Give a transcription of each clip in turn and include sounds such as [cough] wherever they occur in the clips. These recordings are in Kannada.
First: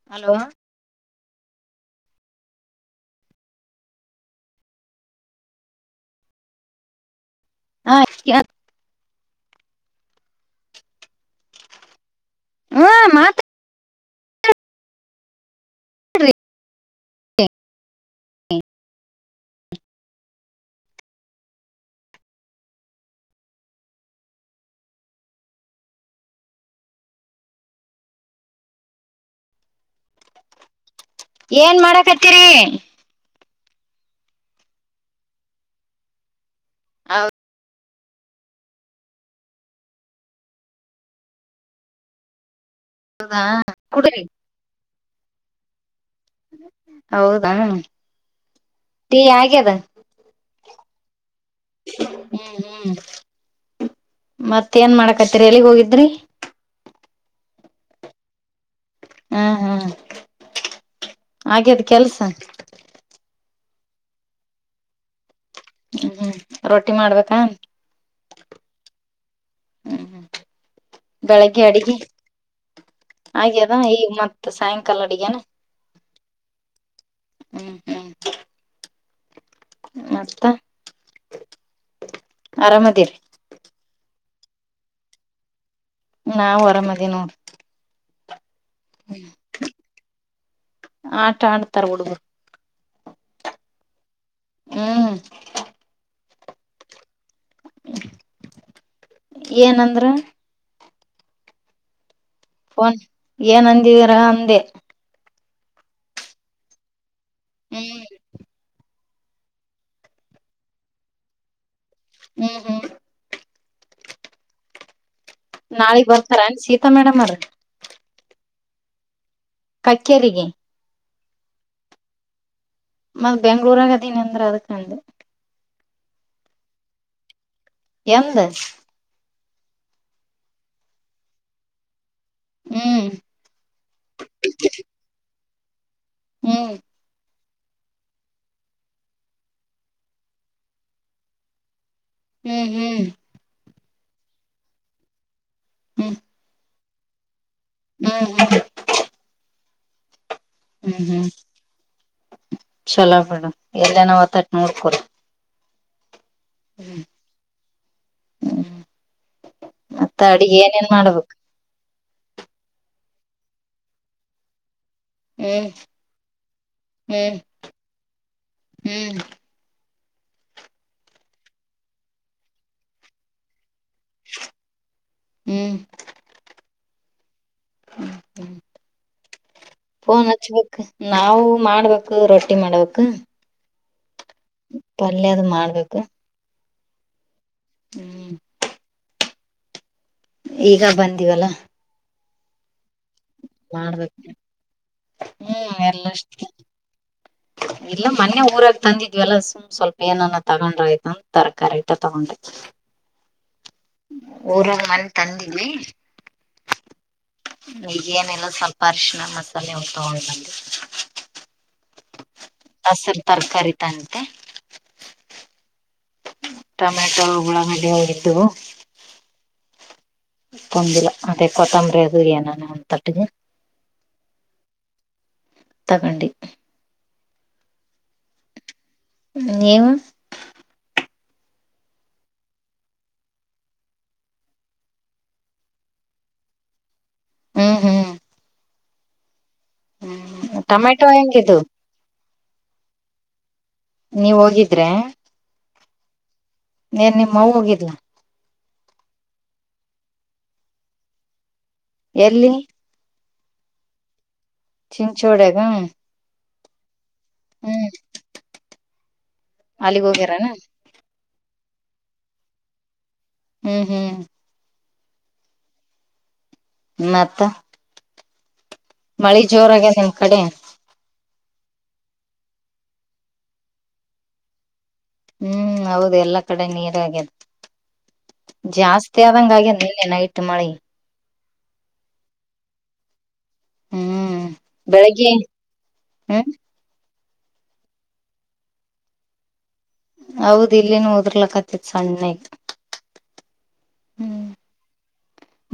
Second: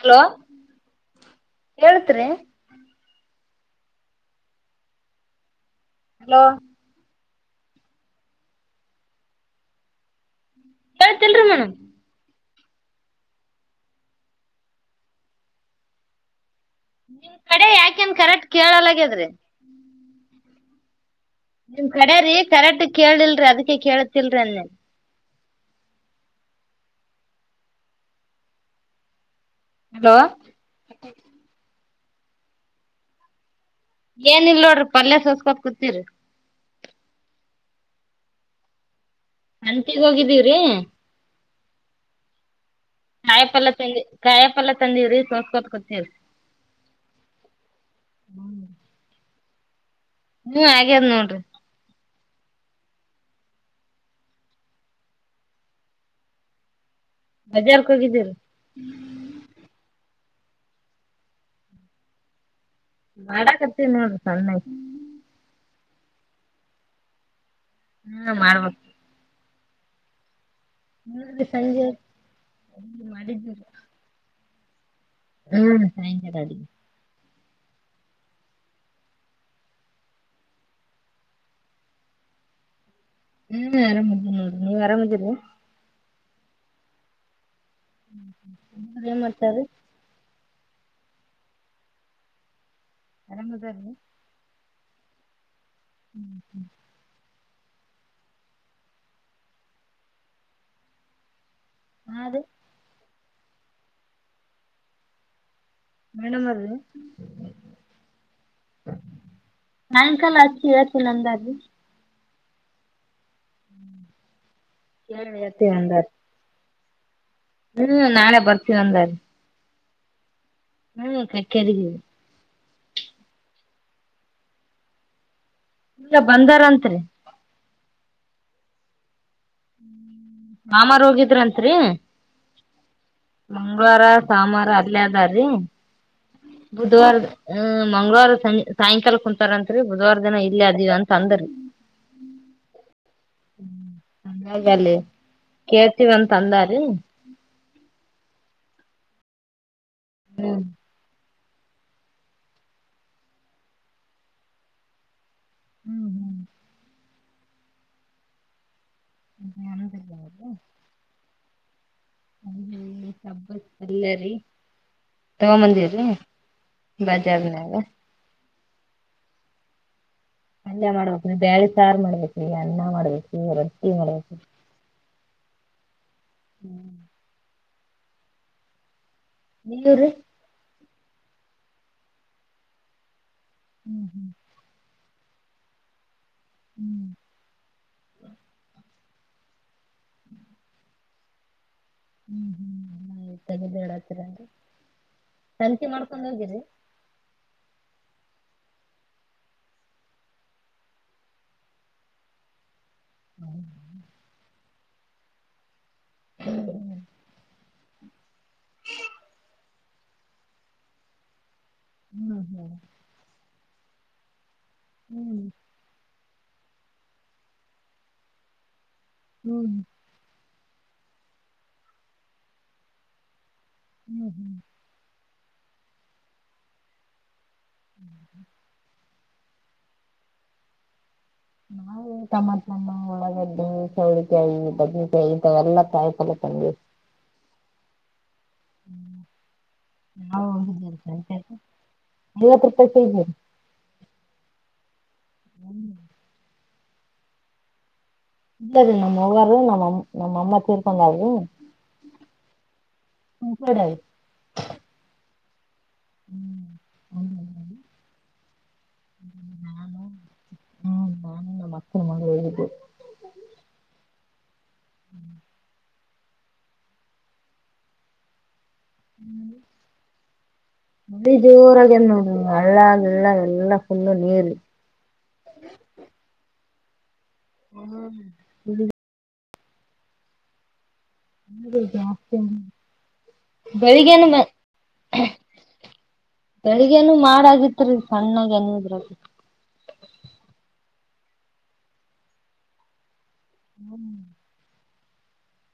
ಹಲೋ ಹೇತ್ ಹಲೋ ಹಾ ಹ್ತಿಲ್ರೀ ಮೇಮ್ ಹ್ಮ ಮಾತ್ರ ನಿಮ ಕಡೆ ಯಾಕೆನ್ ಕರೆಕ್ಟ್ ಕೇಳಲಗ್ಯದ್ರಿ ನಿಮ್ ಕಡೆ ರೀ ಕರೆಕ್ಟ್ ಕೇಳಿಲ್ರರಿ ಅದಕ್ಕೆ ಕೇಳತಿಲ್ರಿ ಅಂದೇನ್ ಹಲೋ ಏನ್ ಮಾಡಕ ಹತ್ತೀರಿ ಏನ ಇಲ್ ನೋಡ್ರಿ ಪಲ್ಯ ಸೋಸ್ಕೋಕ್ ಕುೂತೀರಿ ಹೌದು ಅಂಟಿಗ್ ಹೋಗಿದ್ದೀವ್ರೀ ಹೌದಾ ಕಾಯ ಪಲ್ಲ ತಂದಿ ಕುಡ್ರಿ ಕಾಯ ಪಲ್ಲ ತಂದೀವ್ರಿ ಸೋಸ್ಕೋತ್ ಕೊತವ್ರಿ ಹೌದಾೀ ಹಾಗೆದ ಹ ಹಾಗ್ಯದ್ ನೋಡ್ರಿ ಹ್ಮ್ ಹ್ಮ್ ಮತ್ತ ಏನ್ ಮಾಡಕತ್ತೀರಿ ಎಲ್ಲಿಗ್ ಹೋಗಿದ್ರಿ ಬಜಾರ್ಕ್ ಹೋಗಿದ್ದೀರಿ ಹ್ಮ್ ಹ್ಮ್ ಹಾಗೇದ ಕೆಲ್ಸ ಮಾಡಕ್ತ್ತೀ ನೋಡ್ರಿ ಸಣ್ಣೆ ಹ್ಮ ಹ್ಮ್ ರೊಟ್ಟಿ ಮಾಡ್ಬೇಕಾ ಹ್ಮ್ ಮಾಡ್ಬು ಹ್ಮ್ ಹ್ಮ್ ನೋಡ್ರಿ ಬೆಳಗ್ಗೆ ಸಂಜೆ ಅಡಿಗೆ ಮಾಡಿದ್ವಿ ಹಾಗೆ ಅದ ಈಗ ಮತ್ತ ಸಾಯಂಕಾಲ ಕಲ್ಲಡಿಿಯ ಹ್ಮ್ ಸಾಯಂಕಾಲ ಅಡಿಗೆ ಹ್ಮ್ ಹ್ಮ್ ಮತ್ತ ಆರಾಮದಿರಿ ಹ್ಮ್ ಆರಾಮದ್ಮ ನೀವ್ ಆರಾಮದಿರಿ ನಾವವು ಆರಾಮದಿ ನೋರಿ ನ್ ಮಾಡ್ತಾರೆ ಆಟ ಆಡ್ತಾರ ಹುಡ್ಬ ನಂಗದಿ ಹ್ಮ್ ಹ್ಮ್ ಹ್ಮ ಏನಂದ್ರ ಹಾ ಅದು ಫೋನ್ ಏನ್ ಅಂದಿವೀರ ಅಂದೆ ಮೇಡಮದು ಹ್ಮ್ ಸಯಂಕಾಲ ಅಚ್ಚಿ ಇತ್ತು ನಂದಾಜಿ ಹ್ಮ್ ಹ್ಮ್ ್ಮ ಹ್ಮ [inaudible] ನಾಳಗ್ ಬರ್ತಾರ ಸೀತಾ ಮೇಡಮ್ ಅವ್ರ್ ಹ್ಮ್ ನಾಳೆ ಬರ್ತೀನ ಒಂದ ಕಕ್ಕೇರಿಗೆ ಹ್ಮ ಕಕರಿಗ ಮತ್ತ ಬೆಂಗ್ಳೂರಾಗ ಅದನ ಅಂದ್ರ ಅದಕಂಡು ಈಗ ಬಂದಾರತ್ರಿ ಎಂದ ಮಾಮ ಹೋಗಿದ್ರಂತ್ರಿ ಹ್ಮ್ ಮಂಗಳವಾರ ಸೋಮವಾರ ಅದಲದಾರ್ರೀ ಹ್ಮ್ ಬುಧವಾರ ಹ ಮಂಗ್ವಾರ ಸಂ ಸಾಯಂಕಾಲ ಕುಂತಾರತ್ರಿ ಬುಧವಾರ ದಿನ ಇಲ್ಲ ಅದಿವವ ಅಂತ ಅಂದ್ರೀ ಹ್ಮ್ ಹ್ಮ್ ಹ್ಮ ಚನ್ನಾಗಲ್ಲಿ ಹ್ಮ್ ಹ್ಮ್ ಕೇಳ್ತೀವಂತ ಅಂದಾರಿ ಹ್ಮ್ ಹ ಹ್ಮ್ [inaudible] ಹ್ಮ್ ಹ್ಮ್ ಚಲೋ ಬೇಡ ಎಲ್ಲ ನಾವ ಒತಟ್ ನೋಡ್ಕೊರಿ ಹ್ಮ್ ಹ್ಮ್ ಹ್ಮ್ ಹ್ಮ [inaudible] ನನು ಯ ಮಾಡ್ಬೇಕು ಹ ಹಬ್ಬತ್ ಅಲ್ಲರಿ ತಗ ಹ್ಮ್ ಮಂದಿರ ಹ್ಮ್ ಬಜಾರ್ನಾಗ ಹ್ಮ್ ಅಲ್ಲಯ ಮಾಡ್ಬೇಕು ನೀ ಬೇಳೆ ತಾರ್ ಮಾಡ್ಬೇಕ್ರಿ ಅನ್ನ ಮಾಡ್ಬೇಕ್ರ ರೊಟ್ಟಿ ಮಾಡ್ಬೇಕು ಹ್ಮ ಹ್ಞೂ ನೀವ್ರಿ ಹೋನ್ ನಾವು ಮಾಡ್ಬೇಕು ರೊಟ್ಟಿ ಮಾಡ್ಬೇಕಕ್ ಹ್ಞೂ ಹ್ಞ ಪಲ್ಯದ ಮಾಡ್ಬೇಕು ಹ್ಮ್ [unintelligible] ಈಗ ಬಂದಿವಲ್ಲ ಹ್ಮ್ ಹ್ಮ್ ತಗಿಬಿಡ್ ಹತ್ತೀರ ಮಾಡ್ಬೇಕು ರಿ ಹ್ಮ್ [unintelligible] ಮಾಡ್ಕೊಂಡ್ ಎಲ್ಲ ಹೋಗಿರಿ. [unintelligible] ಇಲ್ಲ ಮೊನ್ನೇ ಊರಾಗ್ ತಂದಿದ್ವಿಲ್ಲ ಸುಮ್ ಸ್ವಲ್ಪ ಏನಾನ ತಗೊಂಡ್ರೆ ಆಯ್ತು ಅಂತ್ ತರಕಾರಿ ಅಟ್ಟ ತಗೊಂಡೆ. [unintelligible] ಊರಾಗ್ ಮನ್ನ್ ತಂದಿದ್ವಿ. ಹ್ಮ್ ಹ್ ಗ ಏನೆಲ್ಲ ಸ್ವಲ್ಪ ಅರಿಶಣ ಮಸಾಲೆ ಹೋಗ್ ತಗೊಂಡ್ ಬಂದ್ವಿ. ಹ್ಮ್ ಹ್ಮ್ ಹಸಿರ್ ತರಕಾರಿ ತಂತೆ ಹ್ಮ್ ಟೊಮೆಟೊ [unintelligible] ಹೋಗಿದ್ದು ಹ್ಮ್ ಕೊಂದಲ ಅದೇ ಕೊತ್ತಂಬರಿ ಅದು ಏನೋನ ಒಂದ್ ತಟ್ಟಿಗೆ ಹ್ಮ್ ಹ್ಮ್ ತಗಂಡಿ ಊ ಹ್ಮ್ ನೀವು? ನಾವು ಟಮಾಟನ ಉಳ್ಳಾಗಡ್ಡಿ ಚೌಳಿಕಾಯಿ ಬದನಕಾಯಿ ಇಂಥವೆಲ್ಲ ಕಾಯ್ ಪಲ್ಲೆ ತಂದ್ವಿ. ಹ್ಮ್ ಹ್ಮ್ ಹ್ಮ್ ಐವತ್ತು ಟೊಮೆಟೊ ಹೆಂಗಿದು ರೂಪಾಯಿ ಕೆ ಜಿ ರಿ ನೀವ ಹೋಗಿದ್ರ್ಯಾ ಏನ್ ನಿಮ್ ಅವ್ವ್ ಹೋಗಿದ್ಲ. ಇಲ್ಲ ರೀ ನಮ್ಮವರು ನಮ್ಮ ಅಂ ನಮ್ ಅಮ್ಮ ತೀರ್ಕೊಂಡಾರಿ ಎಲ್ಲಿ [unintelligible] ಚಿಂಚೋಡ್ಯಾಗ ಹ್ಮ್ ಹ್ಮ್ ಹ್ಮ ಹ್ಮ್ ಅಲ್ಲಿಗ್ ಹೋಗ್ಯರಾ ಹ್ಮ ನಾನು ನಮ್ ಮಕ್ಕನ ಮಗಳ್ ಹೋಗಿದ್ವಿ. ಹ್ಮ್ ಹ್ಮ್ ಹ್ಮ್ ಮತ್ತ ಮಳಿ ಜೋರ ಆಗ ನಿಮ್ ಕಡೆ. ಜೋರಾಗ್ಯದ್ ನೋಡ್ ಹಳ್ಳ ಗಿಳ್ಳ ಎಲ್ಲ ಎಲ್ಲಾ ಫುಲ್ ನೀರು. ಹ್ಮ್ ಹೌದು ಎಲ್ಲಾ ಕಡೆ ನೀರೆ ಅಗ್ಯದ್ ಹ್ಮ್ [unintelligible] ತ್ತೆ ಆದಂಗ್ ಆಗ್ಯದ್ ನಿನ್ನೆ ನೈಟ್ ಮಳಿ. [unintelligible] ಬೆಳಿಗೇನು ಮ ಹ್ಮ್ ಬೆಳಿಗ್ಗೆ ಅಹ್ ಹ್ಮ್ ಬೆಳಿಗ್ಗೆನು ಮಾಡಾಗಿತ್ರಿ ಸಣ್ಣಾಗಿ ಹನಿದ್ರಾಗ ಹೌದ್ ಇಲ್ಲಿನು ಓದರ್ಲಕ್ಕತ್ತಿತ್ ಸಣ್ಣ ಆಯ್ತ್ ಹ್ಮ್.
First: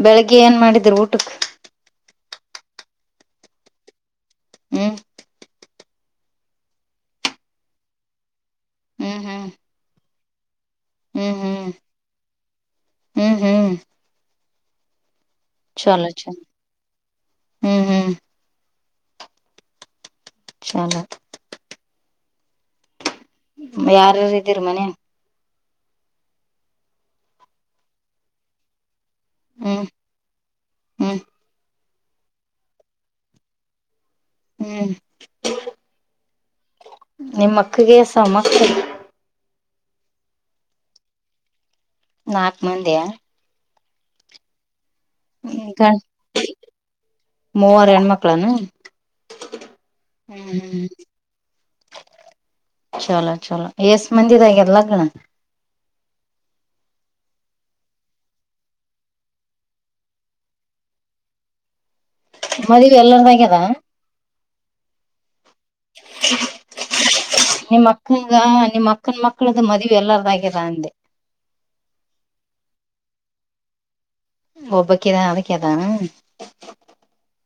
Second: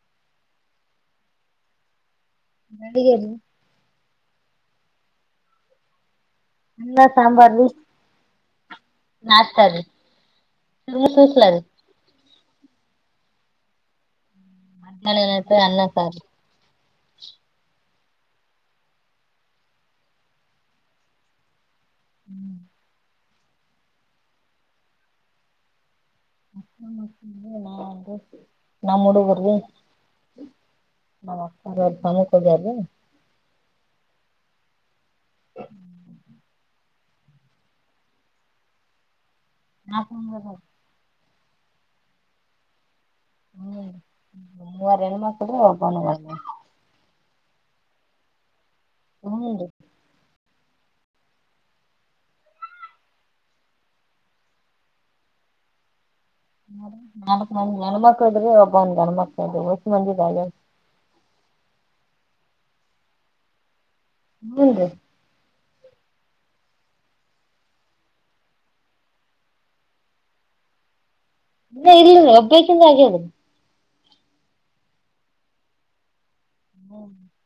ಬೆಳಿಗ್ಗೆ ಏನ್ ಮಾಡಿದ್ರ ಊಟಕ್ ನಡಗೆಲ್ಲಿ ಹ್ಮ್ ನಲ್ಲ ಸಾಂಬಾರ್ ಬ ಹ್ಮ್ ಹ್ಮ್ ನಾತರಿೀ ಹ್ಮ್ ಹ್ಮ್ ಹ್ಮ್ ಹ್ಮ್ ಕಳ ಚಲೋ ಚ ಹ್ಮ್ ಹ್ಮ್ ಚಲ ಹ್ಮ್ ಯಾರಾರ ಇದೀರಿ ಮನೆ ನ ನಾ ಮೂಡಗರುದು ಹ್ಮ್ ಹ್ಮ್ ಹಾಾಮುಕದಲ್ಲ ಹ್ಮ್ ನಿಮ್ಮಕ್ಕಗೆಸಮ್ಮಕ್ಕ ನಾ ಸಂಗ ನಾಕು ಮಂದಿಯ ಹ್ಮ್ ಮೂವರೆ ಹೆಣ್ಮಕ್ಳೆ ಹೋಗಬ ನವ ಮೂವರು ಹೆಣ್ಮಕ್ಳನು ಹ್ಮ್ ಹ್ಮ್ ಹ್ಮ್ ಚಲೋ ಚಲೋ ಎಷ್ಟ ಮಂದಿದಗ ಲಗ್ನ ನಾಲ್ಕ ನೆಣ ಮಕ್ಳದ್ರೆ ಒಬಂದ್ ಗಣ್ಮಕ್ತದು ವಯಸ್ ಮಂಜು ಹಾಗೆ ಮದ್ವಿ ಎಲ್ಲರದಾಗ್ಯದ ಹ್ಮಞ ರೀ ನಿಮ್ಮ ಅಕ್ಕನ ನಿಮ್ಮ್ ಅಕ್ಕನ ಮಕ್ಕಳ್ದ ಮದ್ೆ ಎಲ್ಲಾರದಾಗಿರ ಅಂದೆ ಇಲ್ಲ ಇಲ್ಲ ಒಬ್ಬೇಕಂದ ಆಗ್ಯಿಲ್ಲ ಒಬ್ಬಕದ ಅದಕ್ಕೆದಾನ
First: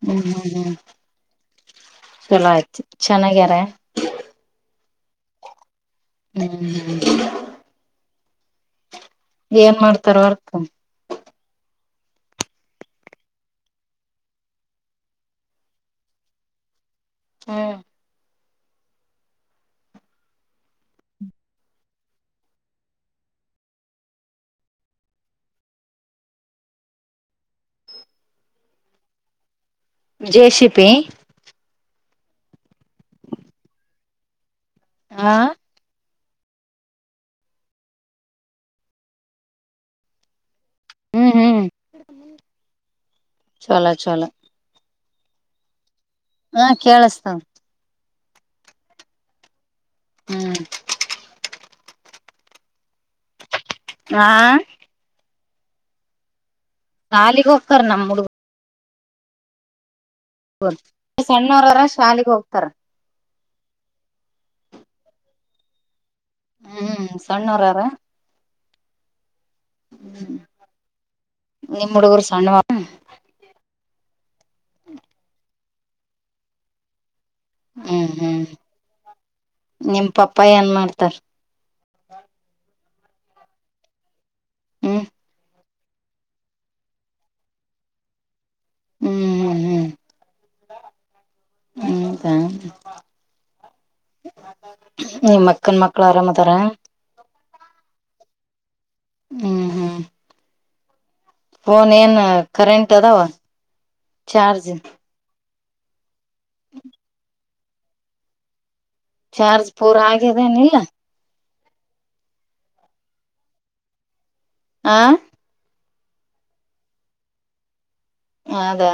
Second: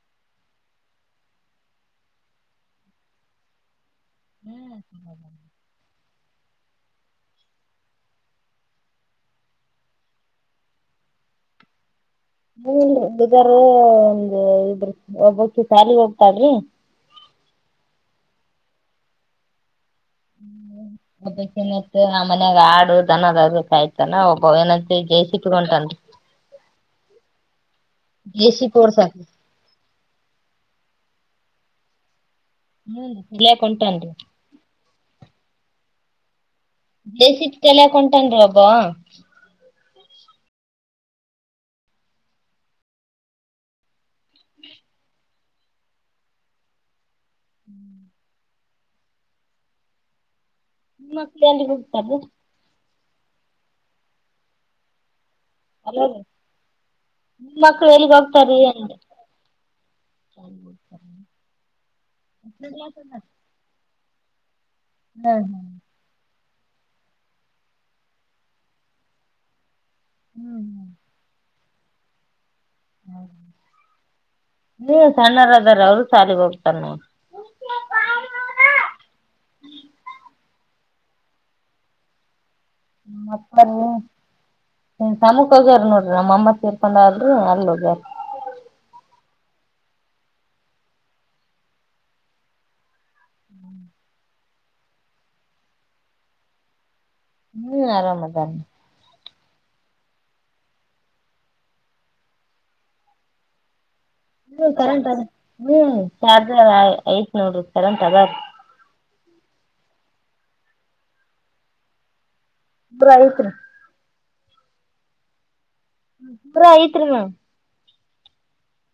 ಹ್ಮ್ ಹ್ಮ ಹ್ಮ್ ಚಲ ಆಯತಿು ಚೆನ್ನಾಗ್ಯಾರ ಹ್ಮ್ ಹ್ಮ್ ಹ್ಮ್ ಏನ್ ಮಾಡ್ತಾರ ಅರ್ತ ಹ್ಮ ಬಗಾರ ಒಂದು ಇದ್ರ ಒಬ್ಬಕ್ಕ ಶಾಲಿಗೆ ಹೋಗ್ತಳ್ರಿ ಹಾ ಹ್ಮ್ ಒಬ್ಬ ಏನತ್ ಆ ಮನ್ಯಾಗ ಆಡು ದನದಾದ ಕಾಯ್ತಾನ ಒಬ್ಬ ಏನ ಜೇಸಟ್ಕೊಟನ್ ದಸಿ ಪೋರ್ಸ ಜೆಸಿಪಿ ಹ್ಮ ಇಲ್ಲಯ ಉಂಟನ್ರಿ ಹಾ ಬೇಸಿತ್ ತಲೆ ಕೊಂಟನ್ಿ ಒಬ್ಬ ಹ್ಮ್ ಹ್ಮ್ ಚಲೋ ಚಲ ಹಾ ಕೇಳಸ್ತಾವ ಹ್ಮ್ [unintelligible] ಹ್ಮ್ ನಿಮ್ಮಕ್ಕಳ ಎಲ್ಲಿ ಹೋಗತಲ್ಲ ಆಾ ಅಲೊ ಶಾಲಿಗ್ ನಿಮ್ ಹೋಗ್ತಾರ ಮಕ್ಳು ನಮ್ ಎಲ್ಲಿಗ್ ಹೋಗ್ತಾರ್ರಿ ಅನ್ದ್ ಸಣ್ಣೊರರ ಶಾಲಿಗ್ ಹೋಗ್ತಾರ [unintelligible] [unintelligible] ಹ್ಮು ಸಣ್ಣೂರರ ಹ್ಮ್ ಹ್ಮು ನಮ್ ಹುಡುಗ್ರು ಸಣ್ಣವ ಹ್ಮು ನೀವ್ ಸಣ್ಣರ ಅದಾರ ಅವರು ಸಾಲಿಗೆ ಹೋಗ್ತಾರೆನ ಹ್ಮ್ ಹ್ಮ್ ನಿಮ್ ಪಪ್ಪ ಏನ್ ಮಾಡ್ತಾರ್ ಅಪ್ಪ ಹ್ಮ್ ನತಮ್ಮುಖ ಹೋಗ್ಯಾರ್ ನೋಡ್ರಿ ನಮ್ಮಮ್ಮ ತೀರ್ಕೊಂಡ ಆಳ್ರಿ ಅಲ್ಲಿ ಹೋಗ್ಯರ್ ಹ್ಮ್ ಹ್ಮ್ ಹ್ಮ್ ಹ್ಮು [unintelligible] ನಿಮ್ ಅಕ್ಕನ್ ಮಕ್ಳು ಆರಾಮ ಅದಾರ ಹ್ಮು ಆರಾಮದರ ಹ್ಮ್ ಹ್ಮು ಫೋನ್ ಏನು ಕರೆಂಟ್ ಅದಾವ ಹ್ಮ ಚಾರ್ಜ್ ಕರೆಂಟ್ ಅದ ಹ್ಮು ಚಾರ್ಜರ್ ಐತ್ ನೋಡ್ರಿ ಕರೆಂಟ್ ಅದಾದ ಚಾರ್ಜ್ ಪೂರಾ ಆಗ್ಯದೇನ್ಲೆ ಪ್ರಾವಿಕ್ರು ಆ ಪುರೊಹಿತ್ರು ಮೆ ಅದಾ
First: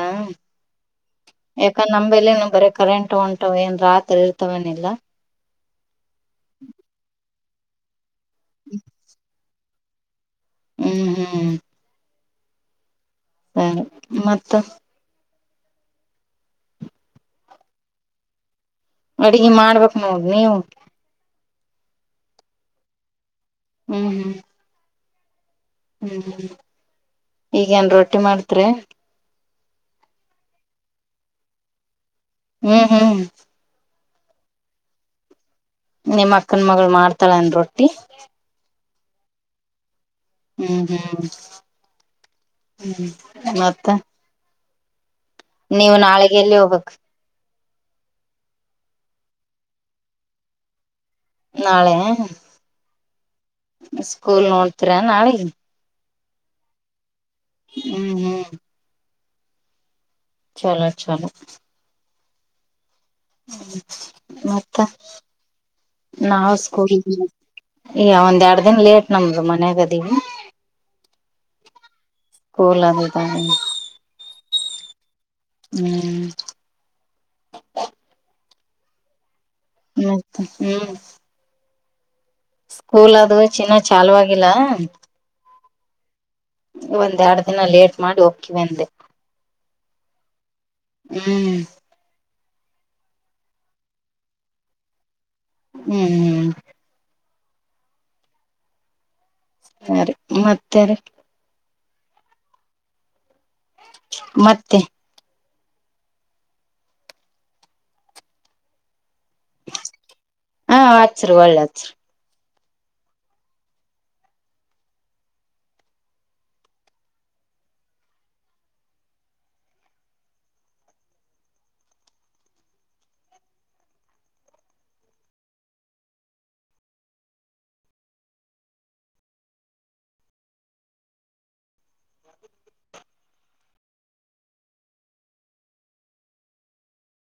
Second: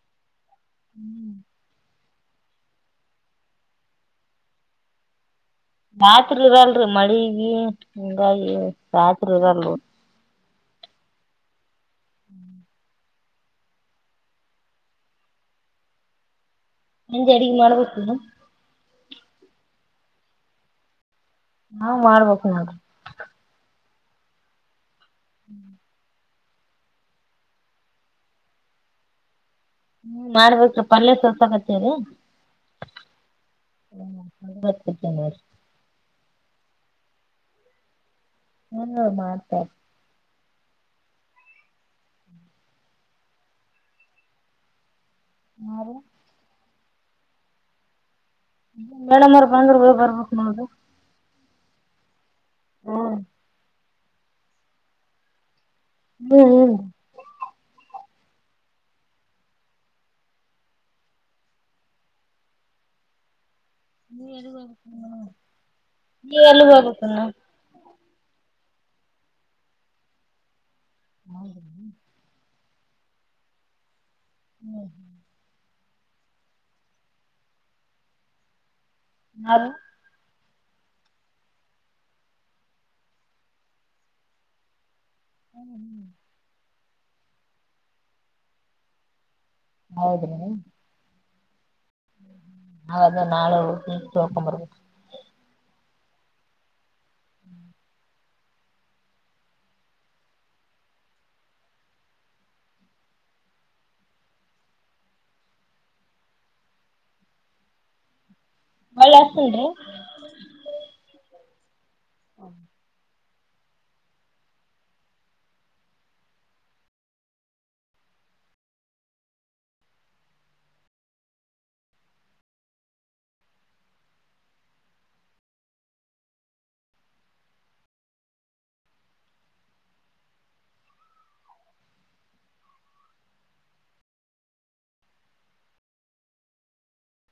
ಯಕ ನಂಬ್ಲಿಲ್ಲ ನಾವ್ ಬರುಕ್ಕುಲಂತ ಹೊಂಟವೆ ಏನ್ ರಾತ್ರಿ ಇರ್ತವನಿಲ್ಲಾ ರಾತ್ರಿ ಇರಲ್ರಿ ಮಳಿಗಿ ಹಂಗಾಗಿ ರಾತ್ರಿ ಇರಲ್ರಿ ಹ್ಮ್ ಹ್ಮು [inaudible] ಹ್ಂ ಮತ್ತೆ ಸಂಜೆ ಅಡುಗೆ ಮಾಡ್ಬೇಕ್ಕಿಲ್ಲ ಅಡ್ಗೆ ಮಾಡ್ಬೇಕ್ ನೋಡ್ ಬೆ ನಾವ್ ಮಾಡ್ಬೇಕ್ ನೋಡ್ರಿ ಹ್ಮು ಹ್ಮು ಹ್ಮು [unintelligible] ಹ್ಮು ಹ್ಮು ಈಗ ಏನ್ ರೊಟ್ಟಿ ಮಾಡ್ತಿ ರ್ಯ ಹ್ಮು ಮಾಡ್ಬೇಕು ಪಲ್ಯ ಸ್ವಲ್ಪ ಸ್ವಲ್ಪ ಗಟ್ಟಿ ಇದೆ ಹ್ಮು ಹ್ಮು [unintelligible] ನಮ್ಮಕ್ಕನ್ ಅಕ್ಕನ ಮಗಳು ಮಾಡ್ತಳೆ ಒಣ್ ರೊಟ್ಟಿ ನೀನೇನ್ ಮಾಡ್ತಾ [unintelligible] [unintelligible] ಮತ್ತ ನೀವು ನಾಳಿಗೆಯಲ್ಲಿ ಹೋಗ್ಬೇಕು ಮೇಡಂಮ್ಮರು ಬಂದ್ರು ಬಿ ಬಾರ್ಬೇಕ್ ನೋಡ್ರಿ ಯಾವಗರಿ ಹ್ಮು ಸ್ಕೂಲ್ ಹೋಗ್ತಿರಾ ನಾಳಿಗಿ [unintelligible] ಹ್ಮು ಹ್ಮು ಚೋನು ಚೋನು ನೀವ್ ಎಲ್ಲಿಗ್ ಮತ್ತ ಹೋಗ್ಬೇಕ್ ನೀವ್ ನಾಾವ ಎಲ್ಲಿಗ್ ಸ್ಕೂಲ್ ಹೋಗ್ಬೇಕನ್ನ ಈಗ ಒಂದ್ ಎರಡು ದಿನ ಲೇಟ್ ನಮ್ದು ಮನೆಗದೀವಿ ಹೌ ಕೂಲ ಅದುದ ಹೂ ಹೂ ಅಲಾ ಮ್ಮ್ತ ಹೂ ಕೂಲ್ ಅದು ಚಿನ್ನ ಚಲುವಾಗಿಲ್ಲ ಹೂ ಹೂ ಒಂದ್ ಎರಡ್ ದಿನ ಲೇಟ್ ಮಾಡಿ ಹೊಕ್ಕಿವಿ ಅಂದೆ ಹೋದ್ರೇನೇನು ಹೂ ಹೌದು ನಾಳೆ ಹೋಗಿ ಕೇಳ್ಕೊಂಡು ಬರ್ಬೇಕು ಹೂ ಹೂ ಹೂ ಆ ರಿ ಮತ್ತೆ ರಿ ಮತ್ತೆ ಹೋಳಿ ಹಾಕ್ಕೊಂಡ್ರಿ ಹಾ ಅಚ್ಚರಿ ಹೊಳ್ಳಿ ಅಚ್ಚ ರಿ ಹ